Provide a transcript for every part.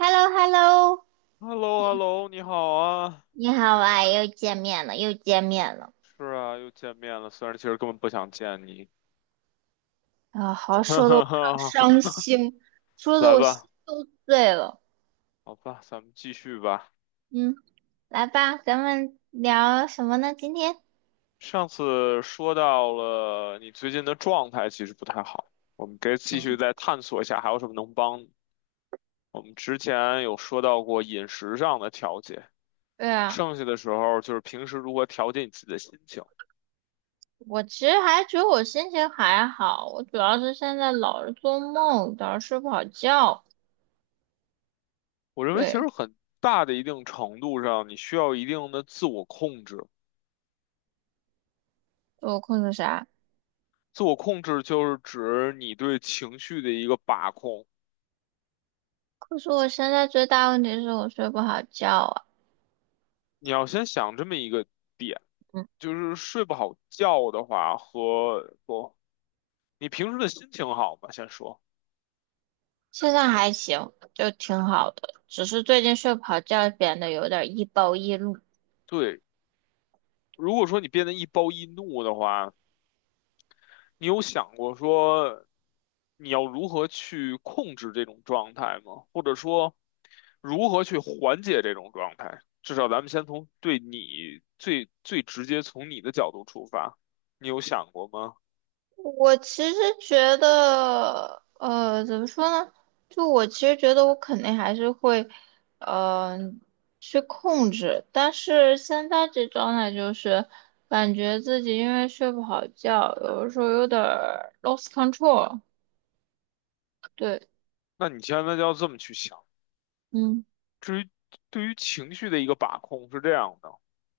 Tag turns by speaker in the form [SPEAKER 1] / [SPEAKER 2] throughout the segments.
[SPEAKER 1] h e l l o h e l l o
[SPEAKER 2] h e l l o hello 你好啊！
[SPEAKER 1] 你好啊，又见面了，又见面了
[SPEAKER 2] 是啊，又见面了，虽然其实根本不想见你。
[SPEAKER 1] 啊！好，
[SPEAKER 2] 哈
[SPEAKER 1] 说的我
[SPEAKER 2] 哈
[SPEAKER 1] 好
[SPEAKER 2] 哈，
[SPEAKER 1] 伤心，说的
[SPEAKER 2] 来
[SPEAKER 1] 我心
[SPEAKER 2] 吧，
[SPEAKER 1] 都碎了。
[SPEAKER 2] 好吧，咱们继续吧。
[SPEAKER 1] 嗯，来吧，咱们聊什么呢？今天？
[SPEAKER 2] 上次说到了你最近的状态其实不太好，我们可以继续再探索一下还有什么能帮你我们之前有说到过饮食上的调节，
[SPEAKER 1] 对啊，
[SPEAKER 2] 剩下的时候就是平时如何调节你自己的心情。
[SPEAKER 1] 我其实还觉得我心情还好，我主要是现在老是做梦，老是睡不好觉。
[SPEAKER 2] 我认为其
[SPEAKER 1] 对，
[SPEAKER 2] 实很大的一定程度上，你需要一定的自我控制。
[SPEAKER 1] 我困个啥？
[SPEAKER 2] 自我控制就是指你对情绪的一个把控。
[SPEAKER 1] 可是我现在最大问题是我睡不好觉啊。
[SPEAKER 2] 你要先想这么一个点，
[SPEAKER 1] 嗯。
[SPEAKER 2] 就是睡不好觉的话和不，你平时的心情好吗？先说，
[SPEAKER 1] 现在还行，就挺好的，只是最近睡不好觉，变得有点易暴易怒。
[SPEAKER 2] 对，如果说你变得易暴易怒的话，你有想过说你要如何去控制这种状态吗？或者说如何去缓解这种状态？至少咱们先从对你最最直接从你的角度出发，你有想过吗？
[SPEAKER 1] 我其实觉得，怎么说呢？就我其实觉得我肯定还是会，嗯、去控制。但是现在这状态就是感觉自己因为睡不好觉，有的时候有点儿 lost control。对，
[SPEAKER 2] 那你千万要这么去想，
[SPEAKER 1] 嗯
[SPEAKER 2] 对于情绪的一个把控是这样的。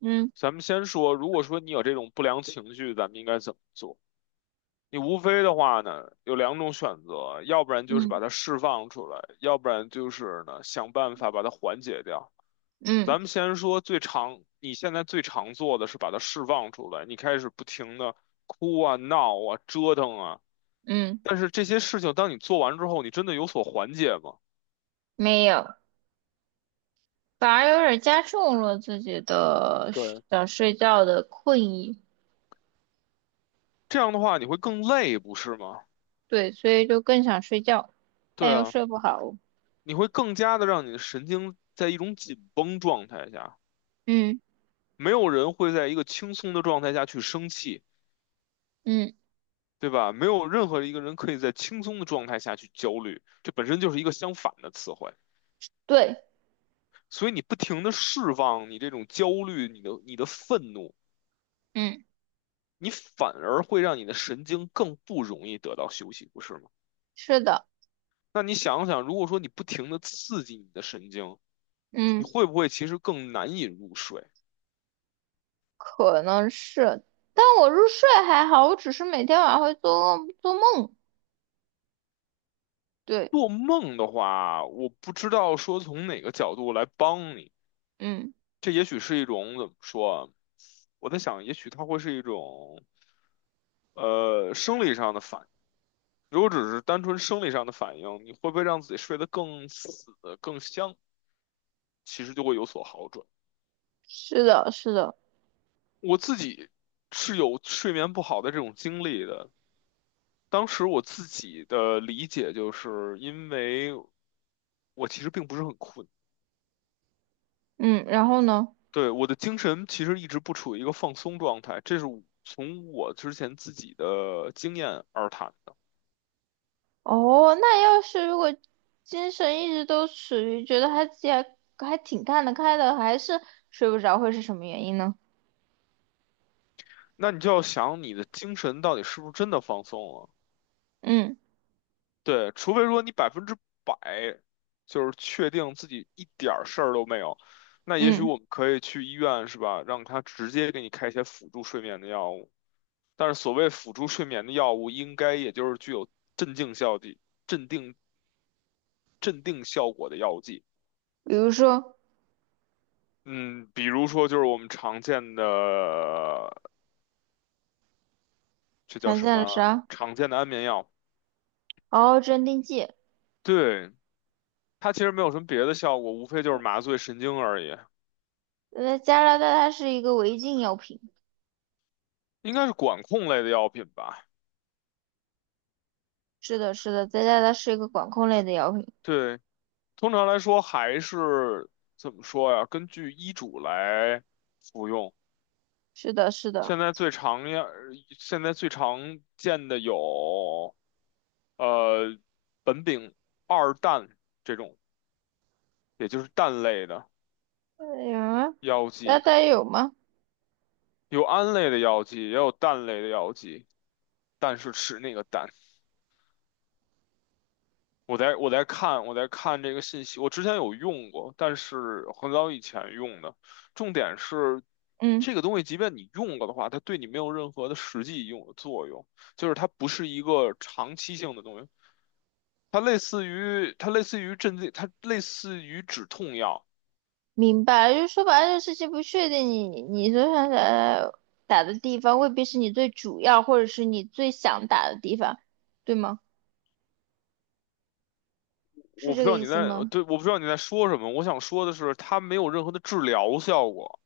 [SPEAKER 1] 嗯
[SPEAKER 2] 咱们先说，如果说你有这种不良情绪，咱们应该怎么做？你无非的话呢，有两种选择，要不然就是把
[SPEAKER 1] 嗯
[SPEAKER 2] 它释放出来，要不然就是呢，想办法把它缓解掉。咱
[SPEAKER 1] 嗯
[SPEAKER 2] 们先说最常，你现在最常做的是把它释放出来，你开始不停的哭啊、闹啊、折腾啊，
[SPEAKER 1] 嗯，
[SPEAKER 2] 但是这些事情当你做完之后，你真的有所缓解吗？
[SPEAKER 1] 没有。反而有点加重了自己的
[SPEAKER 2] 对，
[SPEAKER 1] 想睡觉的困意，
[SPEAKER 2] 这样的话你会更累，不是吗？
[SPEAKER 1] 对，所以就更想睡觉，但
[SPEAKER 2] 对
[SPEAKER 1] 又
[SPEAKER 2] 啊，
[SPEAKER 1] 睡不好。
[SPEAKER 2] 你会更加的让你的神经在一种紧绷状态下，
[SPEAKER 1] 嗯
[SPEAKER 2] 没有人会在一个轻松的状态下去生气，
[SPEAKER 1] 嗯，
[SPEAKER 2] 对吧？没有任何一个人可以在轻松的状态下去焦虑，这本身就是一个相反的词汇。
[SPEAKER 1] 对，
[SPEAKER 2] 所以你不停的释放你这种焦虑，你的愤怒，
[SPEAKER 1] 嗯，
[SPEAKER 2] 你反而会让你的神经更不容易得到休息，不是吗？
[SPEAKER 1] 是的，
[SPEAKER 2] 那你想想，如果说你不停的刺激你的神经，
[SPEAKER 1] 嗯，
[SPEAKER 2] 你会不会其实更难以入睡？
[SPEAKER 1] 可能是，但我入睡还好，我只是每天晚上会做梦。对，
[SPEAKER 2] 做梦的话，我不知道说从哪个角度来帮你。
[SPEAKER 1] 嗯，
[SPEAKER 2] 这也许是一种怎么说啊？我在想，也许它会是一种生理上的反应。如果只是单纯生理上的反应，你会不会让自己睡得更死、更香？其实就会有所好转。
[SPEAKER 1] 是的，是的，
[SPEAKER 2] 我自己是有睡眠不好的这种经历的。当时我自己的理解就是因为我其实并不是很困。
[SPEAKER 1] 嗯，然后呢？
[SPEAKER 2] 对，我的精神其实一直不处于一个放松状态，这是我从我之前自己的经验而谈的。
[SPEAKER 1] 哦，那要是如果精神一直都处于觉得还自己还挺看得开的，还是睡不着，会是什么原因呢？
[SPEAKER 2] 那你就要想你的精神到底是不是真的放松了？
[SPEAKER 1] 嗯。
[SPEAKER 2] 对，除非说你百分之百就是确定自己一点儿事儿都没有，那也许
[SPEAKER 1] 嗯，
[SPEAKER 2] 我们可以去医院，是吧？让他直接给你开一些辅助睡眠的药物。但是所谓辅助睡眠的药物，应该也就是具有镇静效剂、镇定、镇定效果的药剂。
[SPEAKER 1] 比如说
[SPEAKER 2] 嗯，比如说就是我们常见的，这叫
[SPEAKER 1] 常
[SPEAKER 2] 什
[SPEAKER 1] 见的
[SPEAKER 2] 么？
[SPEAKER 1] 啥？
[SPEAKER 2] 常见的安眠药，
[SPEAKER 1] 哦，镇定剂。
[SPEAKER 2] 对，它其实没有什么别的效果，无非就是麻醉神经而已，
[SPEAKER 1] 加拿大它是一个违禁药品。
[SPEAKER 2] 应该是管控类的药品吧？
[SPEAKER 1] 是的，是的，在加拿大是一个管控类的药品。
[SPEAKER 2] 对，通常来说还是怎么说呀？根据医嘱来服用。
[SPEAKER 1] 是的，是的。
[SPEAKER 2] 现在最常见，现在最常见的有，呃，苯丙二氮这种，也就是氮类的
[SPEAKER 1] 哎呀，
[SPEAKER 2] 药
[SPEAKER 1] 那
[SPEAKER 2] 剂。
[SPEAKER 1] 大有吗？
[SPEAKER 2] 有胺类的药剂，也有氮类的药剂，但是吃那个氮。我在看这个信息，我之前有用过，但是很早以前用的。重点是
[SPEAKER 1] 嗯，
[SPEAKER 2] 这个东西，即便你用了的话，它对你没有任何的实际用的作用，就是它不是一个长期性的东西。它类似于镇静，它类似于止痛药。
[SPEAKER 1] 明白了就是说白了，这个事情不确定你，你所想打的地方，未必是你最主要，或者是你最想打的地方，对吗？是
[SPEAKER 2] 我不
[SPEAKER 1] 这
[SPEAKER 2] 知
[SPEAKER 1] 个
[SPEAKER 2] 道
[SPEAKER 1] 意
[SPEAKER 2] 你
[SPEAKER 1] 思
[SPEAKER 2] 在，
[SPEAKER 1] 吗？
[SPEAKER 2] 对，我不知道你在说什么。我想说的是，它没有任何的治疗效果。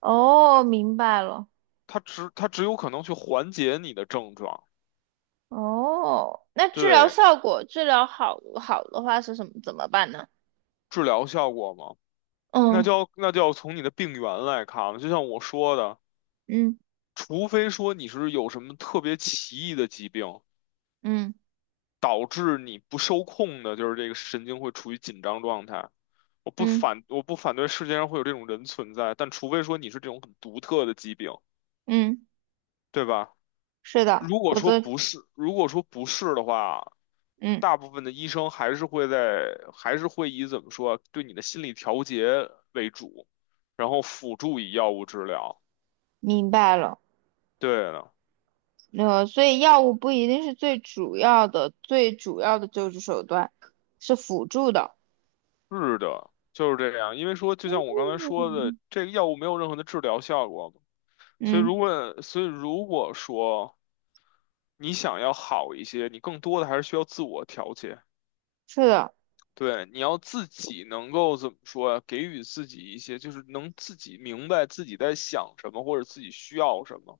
[SPEAKER 1] 哦，明白了。
[SPEAKER 2] 它只有可能去缓解你的症状，
[SPEAKER 1] 哦，那治疗
[SPEAKER 2] 对
[SPEAKER 1] 效果，治疗好的话是什么？怎么办呢？
[SPEAKER 2] 治疗效果嘛，那
[SPEAKER 1] 嗯
[SPEAKER 2] 就要那就要从你的病源来看了。就像我说的，
[SPEAKER 1] 嗯
[SPEAKER 2] 除非说你是有什么特别奇异的疾病，
[SPEAKER 1] 嗯
[SPEAKER 2] 导致你不受控的，就是这个神经会处于紧张状态。我不
[SPEAKER 1] 嗯
[SPEAKER 2] 反我不反对世界上会有这种人存在，但除非说你是这种很独特的疾病，
[SPEAKER 1] 嗯，
[SPEAKER 2] 对吧？
[SPEAKER 1] 是的，否则
[SPEAKER 2] 如果说不是的话，
[SPEAKER 1] 嗯，
[SPEAKER 2] 大部分的医生还是会在，还是会以怎么说，对你的心理调节为主，然后辅助以药物治疗。
[SPEAKER 1] 明白了。
[SPEAKER 2] 对的，
[SPEAKER 1] 所以药物不一定是最主要的，最主要的救治手段是辅助的。
[SPEAKER 2] 是的，就是这样。因为说，就像我刚才说的，
[SPEAKER 1] 嗯
[SPEAKER 2] 这个药物没有任何的治疗效果嘛
[SPEAKER 1] 嗯，
[SPEAKER 2] 所以如果说你想要好一些，你更多的还是需要自我调节。
[SPEAKER 1] 是的，
[SPEAKER 2] 对，你要自己能够怎么说呀？给予自己一些，就是能自己明白自己在想什么，或者自己需要什么。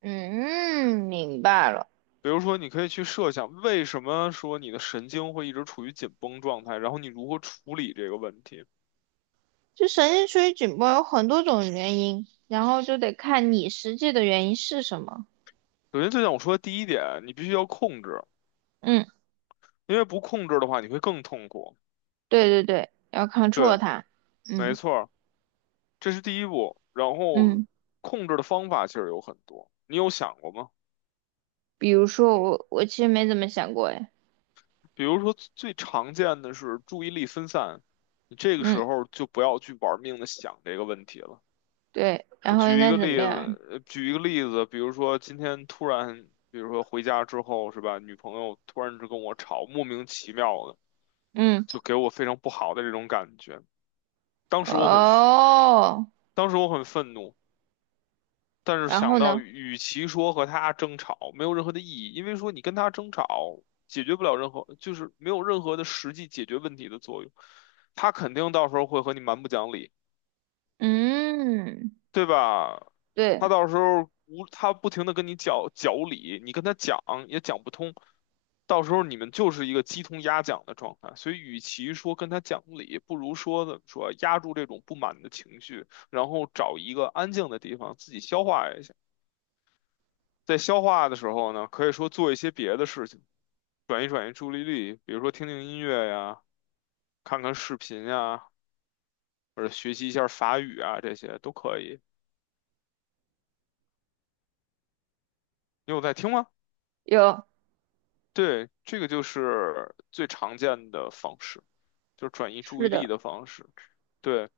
[SPEAKER 1] 嗯，明白了。
[SPEAKER 2] 比如说，你可以去设想，为什么说你的神经会一直处于紧绷状态，然后你如何处理这个问题。
[SPEAKER 1] 就神经处于紧绷有很多种原因，然后就得看你实际的原因是什么。
[SPEAKER 2] 首先，就像我说的第一点，你必须要控制，
[SPEAKER 1] 嗯。
[SPEAKER 2] 因为不控制的话，你会更痛苦。
[SPEAKER 1] 对对对，要 control
[SPEAKER 2] 对，
[SPEAKER 1] 它。
[SPEAKER 2] 没
[SPEAKER 1] 嗯
[SPEAKER 2] 错儿，这是第一步。然后，
[SPEAKER 1] 嗯，
[SPEAKER 2] 控制的方法其实有很多，你有想过吗？
[SPEAKER 1] 比如说我其实没怎么想过哎，
[SPEAKER 2] 比如说最常见的是注意力分散，你这个
[SPEAKER 1] 嗯
[SPEAKER 2] 时候就不要去玩命的想这个问题了。
[SPEAKER 1] 对，然
[SPEAKER 2] 我
[SPEAKER 1] 后应
[SPEAKER 2] 举一
[SPEAKER 1] 该
[SPEAKER 2] 个
[SPEAKER 1] 怎么
[SPEAKER 2] 例
[SPEAKER 1] 样？
[SPEAKER 2] 子，举一个例子，比如说今天突然，比如说回家之后是吧，女朋友突然就跟我吵，莫名其妙的，
[SPEAKER 1] 嗯
[SPEAKER 2] 就给我非常不好的这种感觉。当时我很，
[SPEAKER 1] 哦，
[SPEAKER 2] 当时我很愤怒，但是
[SPEAKER 1] 然
[SPEAKER 2] 想
[SPEAKER 1] 后
[SPEAKER 2] 到
[SPEAKER 1] 呢？
[SPEAKER 2] 与其说和他争吵，没有任何的意义，因为说你跟他争吵解决不了任何，就是没有任何的实际解决问题的作用。他肯定到时候会和你蛮不讲理，
[SPEAKER 1] 嗯，
[SPEAKER 2] 对吧？他
[SPEAKER 1] 对，
[SPEAKER 2] 到时候无他不停的跟你讲讲理，你跟他讲也讲不通，到时候你们就是一个鸡同鸭讲的状态。所以，与其说跟他讲理，不如说怎么说，压住这种不满的情绪，然后找一个安静的地方自己消化一下。在消化的时候呢，可以说做一些别的事情，转移转移注意力，比如说听听音乐呀，看看视频呀，或者学习一下法语啊，这些都可以。你有在听吗？
[SPEAKER 1] 有，
[SPEAKER 2] 对，这个就是最常见的方式，就是转移注
[SPEAKER 1] 是
[SPEAKER 2] 意力
[SPEAKER 1] 的。
[SPEAKER 2] 的方式。对，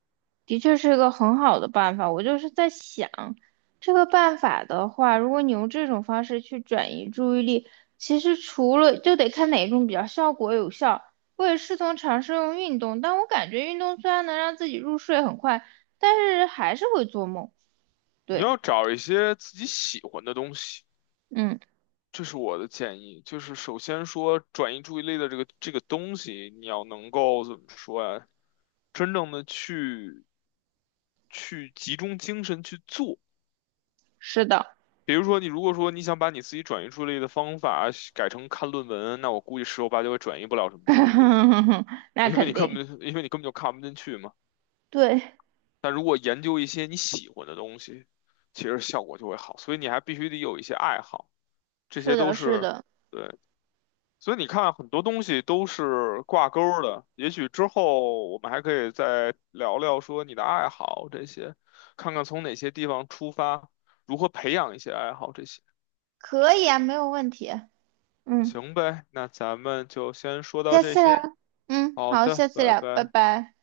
[SPEAKER 1] 的确是个很好的办法。我就是在想，这个办法的话，如果你用这种方式去转移注意力，其实除了就得看哪种比较效果有效。我也试图尝试用运动，但我感觉运动虽然能让自己入睡很快，但是还是会做梦。
[SPEAKER 2] 你
[SPEAKER 1] 对，
[SPEAKER 2] 要找一些自己喜欢的东西。
[SPEAKER 1] 嗯，
[SPEAKER 2] 这是我的建议，就是首先说转移注意力的这个东西，你要能够怎么说呀？真正的去去集中精神去做。
[SPEAKER 1] 是的，
[SPEAKER 2] 比如说，你如果说你想把你自己转移注意力的方法改成看论文，那我估计十有八九也转移不了什么注意力，
[SPEAKER 1] 那肯定，
[SPEAKER 2] 因为你根本就看不进去嘛。
[SPEAKER 1] 对，
[SPEAKER 2] 但如果研究一些你喜欢的东西，其实效果就会好。所以你还必须得有一些爱好，这
[SPEAKER 1] 是
[SPEAKER 2] 些都
[SPEAKER 1] 的，是
[SPEAKER 2] 是
[SPEAKER 1] 的，
[SPEAKER 2] 对。所以你看，很多东西都是挂钩儿的。也许之后我们还可以再聊聊说你的爱好这些，看看从哪些地方出发，如何培养一些爱好这些。
[SPEAKER 1] 可以啊，没有问题。嗯，
[SPEAKER 2] 行呗，那咱们就先说到
[SPEAKER 1] 下
[SPEAKER 2] 这
[SPEAKER 1] 次
[SPEAKER 2] 些。
[SPEAKER 1] 聊。嗯，
[SPEAKER 2] 好
[SPEAKER 1] 好，
[SPEAKER 2] 的，
[SPEAKER 1] 下次
[SPEAKER 2] 拜
[SPEAKER 1] 聊，拜
[SPEAKER 2] 拜。
[SPEAKER 1] 拜。